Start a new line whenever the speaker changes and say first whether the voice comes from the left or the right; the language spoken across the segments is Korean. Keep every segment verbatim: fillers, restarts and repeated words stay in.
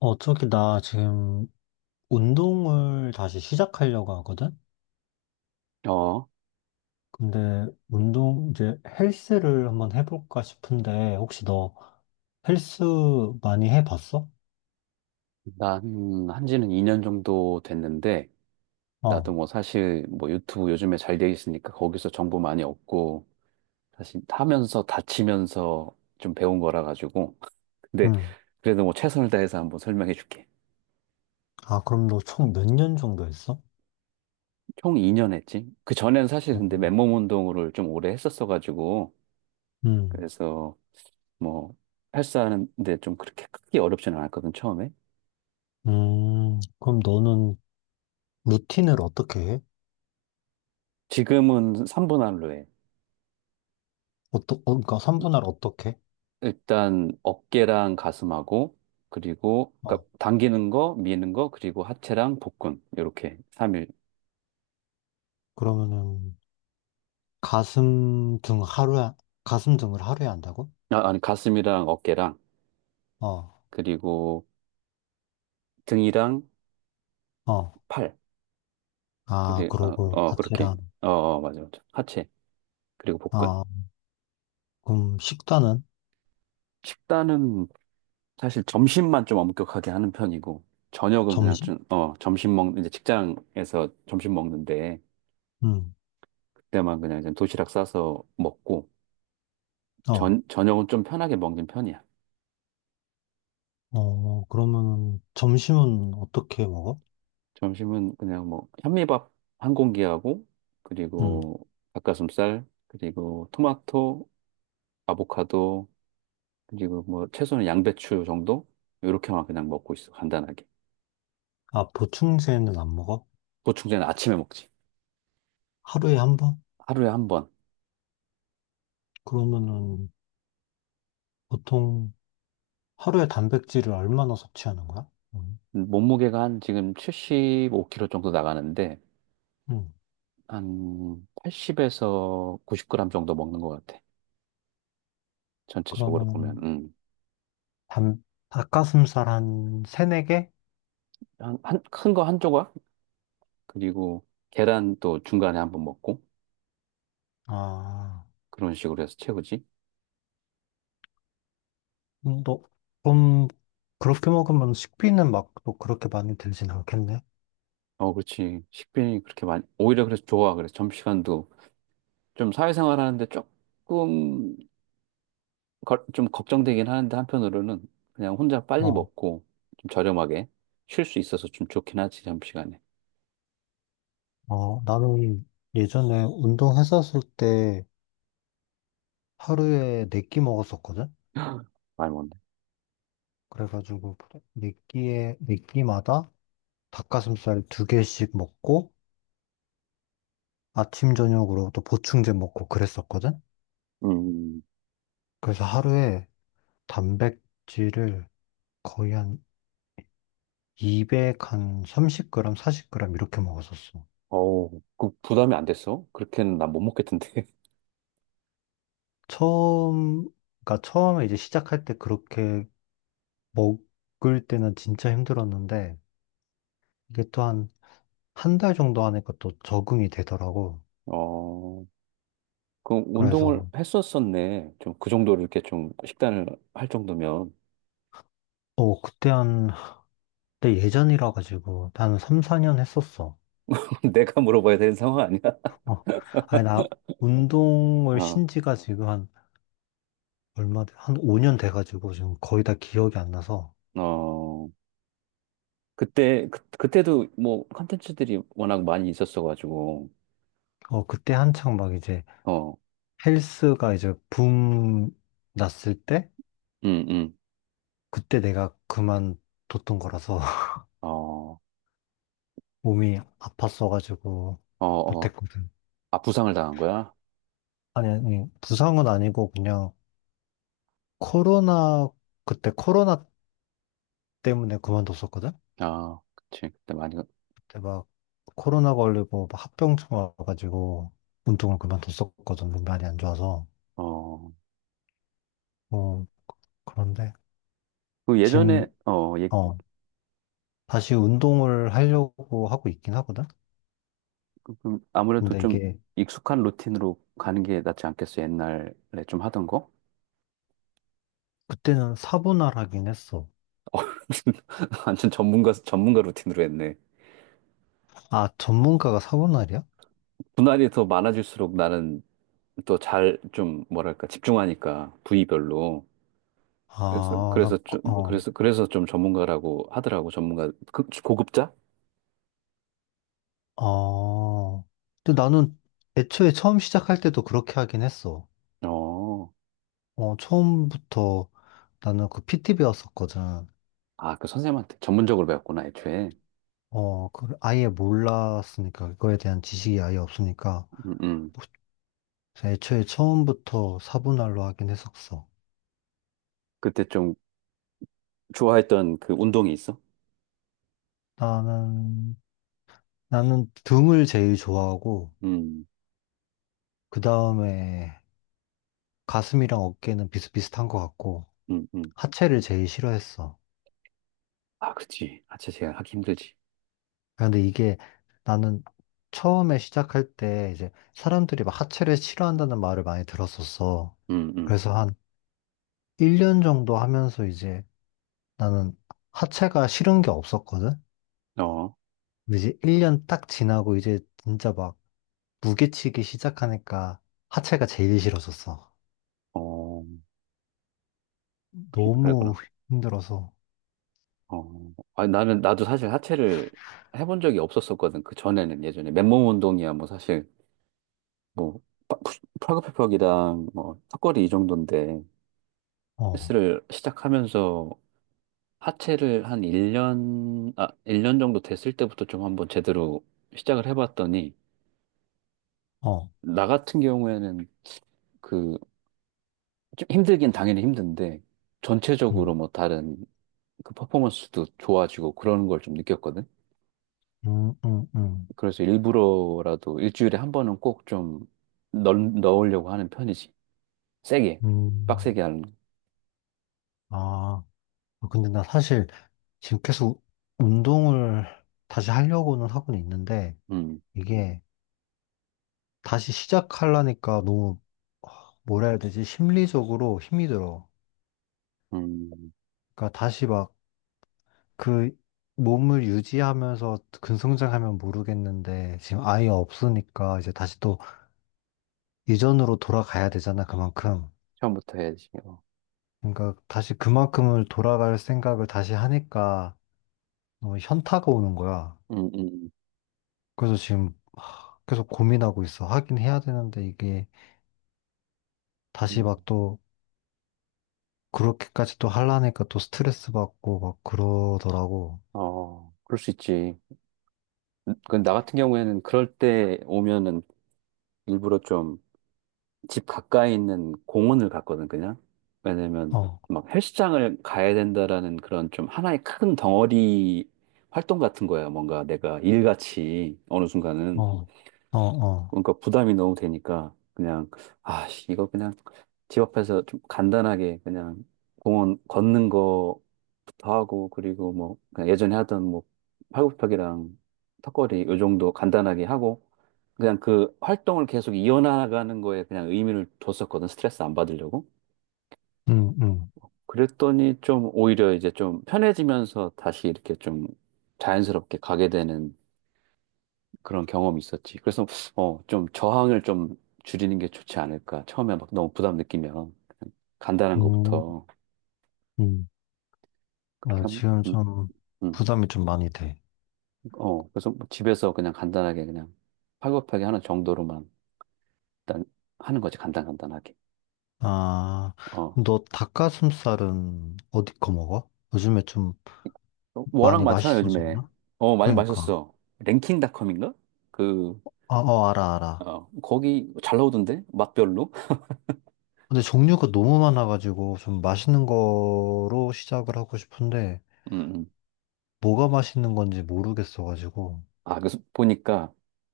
left: 어, 저기, 나 지금 운동을 다시 시작하려고 하거든?
right: 어,
left: 근데 운동, 이제 헬스를 한번 해볼까 싶은데, 혹시 너 헬스 많이 해봤어?
right: 난 한지는 이 년 정도 됐는데,
left: 어,
right: 나도 뭐 사실 뭐 유튜브 요즘에 잘 돼 있으니까 거기서 정보 많이 얻고, 사실 하면서 다치면서 좀 배운 거라 가지고. 근데
left: 음.
right: 그래도 뭐 최선을 다해서 한번 설명해 줄게.
left: 아, 그럼 너 총 몇 년 정도 했어?
right: 총 이 년 했지? 그 전에는 사실
left: 어,
right: 근데 맨몸 운동을 좀 오래 했었어 가지고,
left: 음,
right: 그래서 뭐 헬스하는데 좀 그렇게 크게 어렵지는 않았거든, 처음에.
left: 음. 그럼 너는 루틴을 어떻게 해?
right: 지금은 삼 분 할로 해.
left: 어떠, 어, 그러니까 삼분할 어떻게 해?
right: 일단 어깨랑 가슴하고 그리고
left: 어,
right: 그러니까 당기는 거, 미는 거, 그리고 하체랑 복근 이렇게 삼일.
left: 그러면은 가슴 등 하루에, 가슴 등을 하루에 한다고?
right: 아, 아니 가슴이랑 어깨랑
left: 어,
right: 그리고 등이랑
left: 어,
right: 팔.
left: 아,
right: 그리고 어,
left: 그러고
right: 어 그렇게.
left: 하체랑.
right: 어, 어 맞아 맞아. 하체 그리고 복근.
left: 어, 그럼 식단은?
right: 식단은 사실 점심만 좀 엄격하게 하는 편이고, 저녁은 그냥
left: 점심?
right: 좀 어 점심 먹 이제 직장에서 점심 먹는데
left: 응.
right: 그때만 그냥 이제 도시락 싸서 먹고,
left: 어.
right: 전 저녁은 좀 편하게 먹는 편이야.
left: 어, 그러면 점심은 어떻게 먹어?
right: 점심은 그냥 뭐 현미밥 한 공기하고
left: 응.
right: 그리고 닭가슴살 그리고 토마토, 아보카도, 그리고 뭐 채소는 양배추 정도 이렇게만 그냥 먹고 있어 간단하게.
left: 아, 보충제는 안 먹어?
right: 보충제는 아침에 먹지.
left: 하루에 한 번?
right: 하루에 한 번.
left: 그러면은 보통 하루에 단백질을 얼마나 섭취하는 거야? 응.
right: 몸무게가 한 지금 칠십오 킬로그램 정도 나가는데
left: 응.
right: 한 팔십에서 구십 그램 정도 먹는 것 같아, 전체적으로 보면.
left: 그러면
right: 음.
left: 단, 닭가슴살 한 세네 개?
right: 한, 한, 큰 거 한 조각 그리고 계란 또 중간에 한번 먹고
left: 아,
right: 그런 식으로 해서 채우지.
left: 음, 너, 그럼 그렇게 먹으면 식비는 막 또 그렇게 많이 들진 않겠네?
right: 어, 그렇지. 식빈이 그렇게 많이, 오히려 그래서 좋아. 그래서 점심시간도 좀 사회생활 하는데 조금, 거- 좀 걱정되긴 하는데 한편으로는 그냥 혼자 빨리
left: 어,
right: 먹고 좀 저렴하게 쉴 수 있어서 좀 좋긴 하지, 점심시간에.
left: 어. 나는 예전에 운동했었을 때 하루에 네끼 먹었었거든?
right: 많이 먹네.
left: 그래가지고 네 끼에 네 끼마다 닭가슴살 두 개씩 먹고 아침 저녁으로 또 보충제 먹고 그랬었거든?
right: 음,
left: 그래서 하루에 단백질을 거의 한 이백, 한 삼십 그램, 사십 그램 이렇게 먹었었어.
right: 어우, 그 부담이 안 됐어? 그렇게는 난 못 먹겠던데.
left: 처음, 그러니까 처음에 이제 시작할 때 그렇게 먹을 때는 진짜 힘들었는데 이게 또한 한 달 정도 하니까 또 적응이 되더라고.
right: 어, 그
left: 그래서
right: 운동을 했었었네. 좀 그 정도로 이렇게 좀 식단을 할 정도면.
left: 어, 그때 한 근데 예전이라 가지고 나는 삼, 사 년 했었어.
right: 내가 물어봐야 되는 상황 아니야?
left: 어. 아니 나 운동을
right: 아,
left: 쉰 지가 지금 한 얼마 돼- 한 오 년 돼 가지고 지금 거의 다 기억이 안 나서
right: 어. 그때 그, 그때도 뭐 컨텐츠들이 워낙 많이 있었어가지고.
left: 어, 그때 한창 막 이제
right: 어,
left: 헬스가 이제 붐 났을 때
right: 음, 음,
left: 그때 내가 그만뒀던 거라서
right: 어,
left: 몸이 아팠어 가지고
right: 어, 어,
left: 못했거든.
right: 아 부상을 당한 거야?
left: 아니 아니 부상은 아니고 그냥 코로나 그때 코로나 때문에 그만뒀었거든.
right: 아, 그치 그때 많이.
left: 그때 막 코로나 걸리고 막 합병증 와가지고 운동을 그만뒀었거든. 몸이 이안 좋아서.
right: 어,
left: 어, 그런데
right: 그 예전에
left: 지금,
right: 어, 얘
left: 어, 다시 운동을 하려고 하고 있긴 하거든.
right: 좀 아무래도
left: 근데
right: 좀
left: 이게
right: 익숙한 루틴으로 가는 게 낫지 않겠어? 옛날에 좀 하던 거?
left: 그때는 사분할 하긴 했어.
right: 완전 전문가 전문가 루틴으로 했네.
left: 아, 전문가가 사분할이야?
right: 분할이 더 많아질수록 나는 또 잘 좀 뭐랄까 집중하니까 부위별로. 그래서
left: 아, 나,
right: 그래서 좀
left: 어,
right: 그래서 그래서 좀 전문가라고 하더라고. 전문가 그, 고급자?
left: 어. 근데 나는 애초에 처음 시작할 때도 그렇게 하긴 했어.
right: 어.
left: 어, 처음부터 나는 그 피티 배웠었거든.
right: 아, 그 선생님한테 전문적으로 배웠구나 애초에.
left: 어, 그 아예 몰랐으니까, 그거에 대한 지식이 아예 없으니까,
right: 음, 음.
left: 뭐, 그래서 애초에 처음부터 사분할로 하긴 했었어.
right: 그때 좀 좋아했던 그 운동이 있어?
left: 나는, 나는 등을 제일 좋아하고,
right: 음,
left: 그 다음에 가슴이랑 어깨는 비슷비슷한 것 같고,
right: 음, 음.
left: 하체를 제일 싫어했어.
right: 아, 그치. 하체 제가 하기 힘들지.
left: 근데 이게 나는 처음에 시작할 때 이제 사람들이 막 하체를 싫어한다는 말을 많이 들었었어.
right: 음, 음.
left: 그래서 한 일 년 정도 하면서 이제 나는 하체가 싫은 게 없었거든?
right: 어,
left: 근데 이제 일 년 딱 지나고 이제 진짜 막 무게치기 시작하니까 하체가 제일 싫어졌어.
right: 어, 그-
left: 너무
right: 그랬구나.
left: 힘들어서.
right: 어, 아, 나는 나도 사실 하체를 해본 적이 없었었거든. 그 전에는 예전에 맨몸 운동이야 뭐 사실 뭐 파- 푸 팔굽혀펴기랑 뭐 턱걸이 이 정도인데.
left: 어,
right: 헬스를 시작하면서 하체를 한 일 년, 아, 일 년 정도 됐을 때부터 좀 한번 제대로 시작을 해봤더니,
left: 어,
right: 나 같은 경우에는 그, 좀 힘들긴 당연히 힘든데, 전체적으로
left: 음,
right: 뭐 다른 그 퍼포먼스도 좋아지고 그런 걸 좀 느꼈거든?
left: 음, 음, 음,
right: 그래서 일부러라도 일주일에 한 번은 꼭 좀 넣으려고 하는 편이지. 세게,
left: 음.
right: 빡세게 하는 거.
left: 아, 아, 근데 나 사실 지금 계속 운동을 다시 하려고는 하고는 있는데
right: 음,
left: 이게 다시 시작하려니까 너무 뭐라 해야 되지? 심리적으로 힘이 들어.
right: 음,
left: 그러니까 다시 막 그 몸을 유지하면서 근성장하면 모르겠는데 지금 아예 없으니까 이제 다시 또 이전으로 돌아가야 되잖아, 그만큼.
right: 처음부터 해야지. 어.
left: 그러니까 다시 그만큼을 돌아갈 생각을 다시 하니까 너무 현타가 오는 거야.
right: 음, 음,
left: 그래서 지금 하, 계속 고민하고 있어. 하긴 해야 되는데 이게 다시
right: 음.
left: 막 또 그렇게까지 또 하려니까 또 스트레스 받고 막 그러더라고.
right: 어, 그럴 수 있지. 그 나 같은 경우에는 그럴 때 오면은 일부러 좀 집 가까이 있는 공원을 갔거든, 그냥. 왜냐면
left: 어,
right: 막 헬스장을 가야 된다라는 그런 좀 하나의 큰 덩어리 활동 같은 거야. 뭔가 내가 일같이 어느 순간은.
left: 어, 어, 어.
right: 그러니까 부담이 너무 되니까 그냥 아 씨, 이거 그냥 집 앞에서 좀 간단하게 그냥 공원 걷는 거부터 하고 그리고 뭐 그냥 예전에 하던 뭐 팔굽혀펴기랑 턱걸이 요 정도 간단하게 하고 그냥 그 활동을 계속 이어나가는 거에 그냥 의미를 뒀었거든, 스트레스 안 받으려고.
left: 음, 음,
right: 그랬더니 좀 오히려 이제 좀 편해지면서 다시 이렇게 좀 자연스럽게 가게 되는 그런 경험이 있었지. 그래서 어, 좀 저항을 좀 줄이는 게 좋지 않을까. 처음에 막 너무 부담 느끼면 그냥 간단한 거부
left: 음,
right: 터
left: 음.
right: 그렇게
left: 아,
right: 하면.
left: 지금
right: 음,
left: 좀
right: 음.
left: 부담이 좀 많이 돼.
right: 어, 그래서 뭐 집에서 그냥 간단하게 그냥 팔굽혀펴기 하는 정도로만 일단 하는 거지. 간단 간단하게.
left: 아,
right: 어.
left: 그럼 너 닭가슴살은 어디 거 먹어? 요즘에 좀
right: 워낙
left: 많이
right: 많잖아, 요즘에.
left: 맛있어졌나?
right: 어, 많이
left: 그러니까.
right: 마셨어. 랭킹닷컴인가? 그
left: 아, 어, 알아, 알아.
right: 어, 거기 잘 나오던데? 맛별로?
left: 근데 종류가 너무 많아가지고 좀 맛있는 거로 시작을 하고 싶은데
right: 음.
left: 뭐가 맛있는 건지 모르겠어가지고.
right: 아, 그, 수- 보니까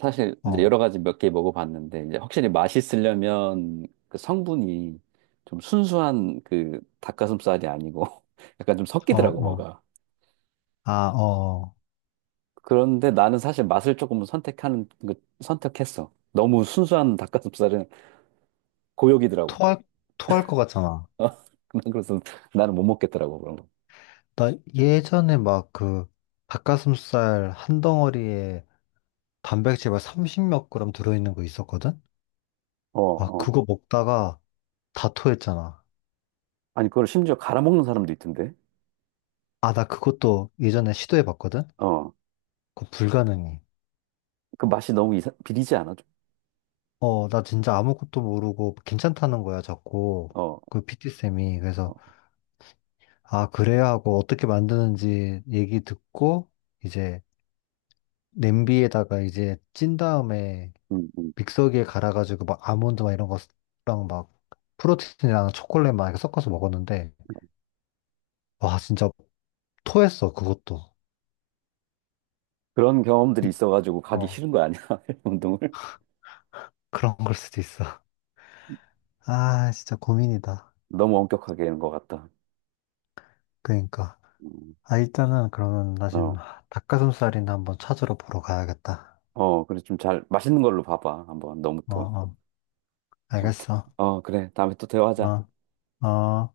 right: 사실 이제
left: 어,
right: 여러 가지 몇 개 먹어봤는데 이제 확실히 맛있으려면 그 성분이 좀 순수한 그 닭가슴살이 아니고 약간 좀
left: 어,
right: 섞이더라고
left: 어.
right: 뭐가.
left: 아, 어. 어.
right: 그런데 나는 사실 맛을 조금 선택하는 그 선택했어. 너무 순수한 닭가슴살은 고역이더라고.
left: 토할, 토할 것 같잖아.
right: 어, 그래서 나는 못 먹겠더라고 그런 거.
left: 나 예전에 막 그 닭가슴살 한 덩어리에 단백질 막 삼십 몇 그램 들어있는 거 있었거든?
right: 어,
left: 아,
right: 어.
left: 그거 먹다가 다 토했잖아.
right: 아니 그걸 심지어 갈아 먹는 사람도 있던데.
left: 아, 나 그것도 예전에 시도해봤거든?
right: 어.
left: 그거 불가능해.
right: 그 맛이 너무 이상, 비리지 않아? 좀?
left: 어, 나 진짜 아무것도 모르고 괜찮다는 거야, 자꾸.
right: 어,
left: 그 피티쌤이. 그래서,
right: 어.
left: 아, 그래야 하고 어떻게 만드는지 얘기 듣고, 이제 냄비에다가 이제 찐 다음에
right: 음, 음.
left: 믹서기에 갈아가지고 막 아몬드 막 이런 거랑 막 프로틴이랑 초콜릿 막 이렇게 섞어서 먹었는데, 와, 진짜 토했어, 그것도.
right: 그런 경험들이 있어가지고 가기
left: 어,
right: 싫은 거 아니야? 운동을
left: 그런 걸 수도 있어. 아, 진짜 고민이다.
right: 너무 엄격하게 하는 것 같다.
left: 그러니까.
right: 음,
left: 아, 일단은 그러면 나 지금
right: 어,
left: 닭가슴살이나 한번 찾으러 보러 가야겠다.
right: 어, 그래 좀 잘 맛있는 걸로 봐봐. 한번 너무
left: 어,
right: 또,
left: 어,
right: 어,
left: 알겠어.
right: 어, 그래 다음에 또 대화하자.
left: 어, 어.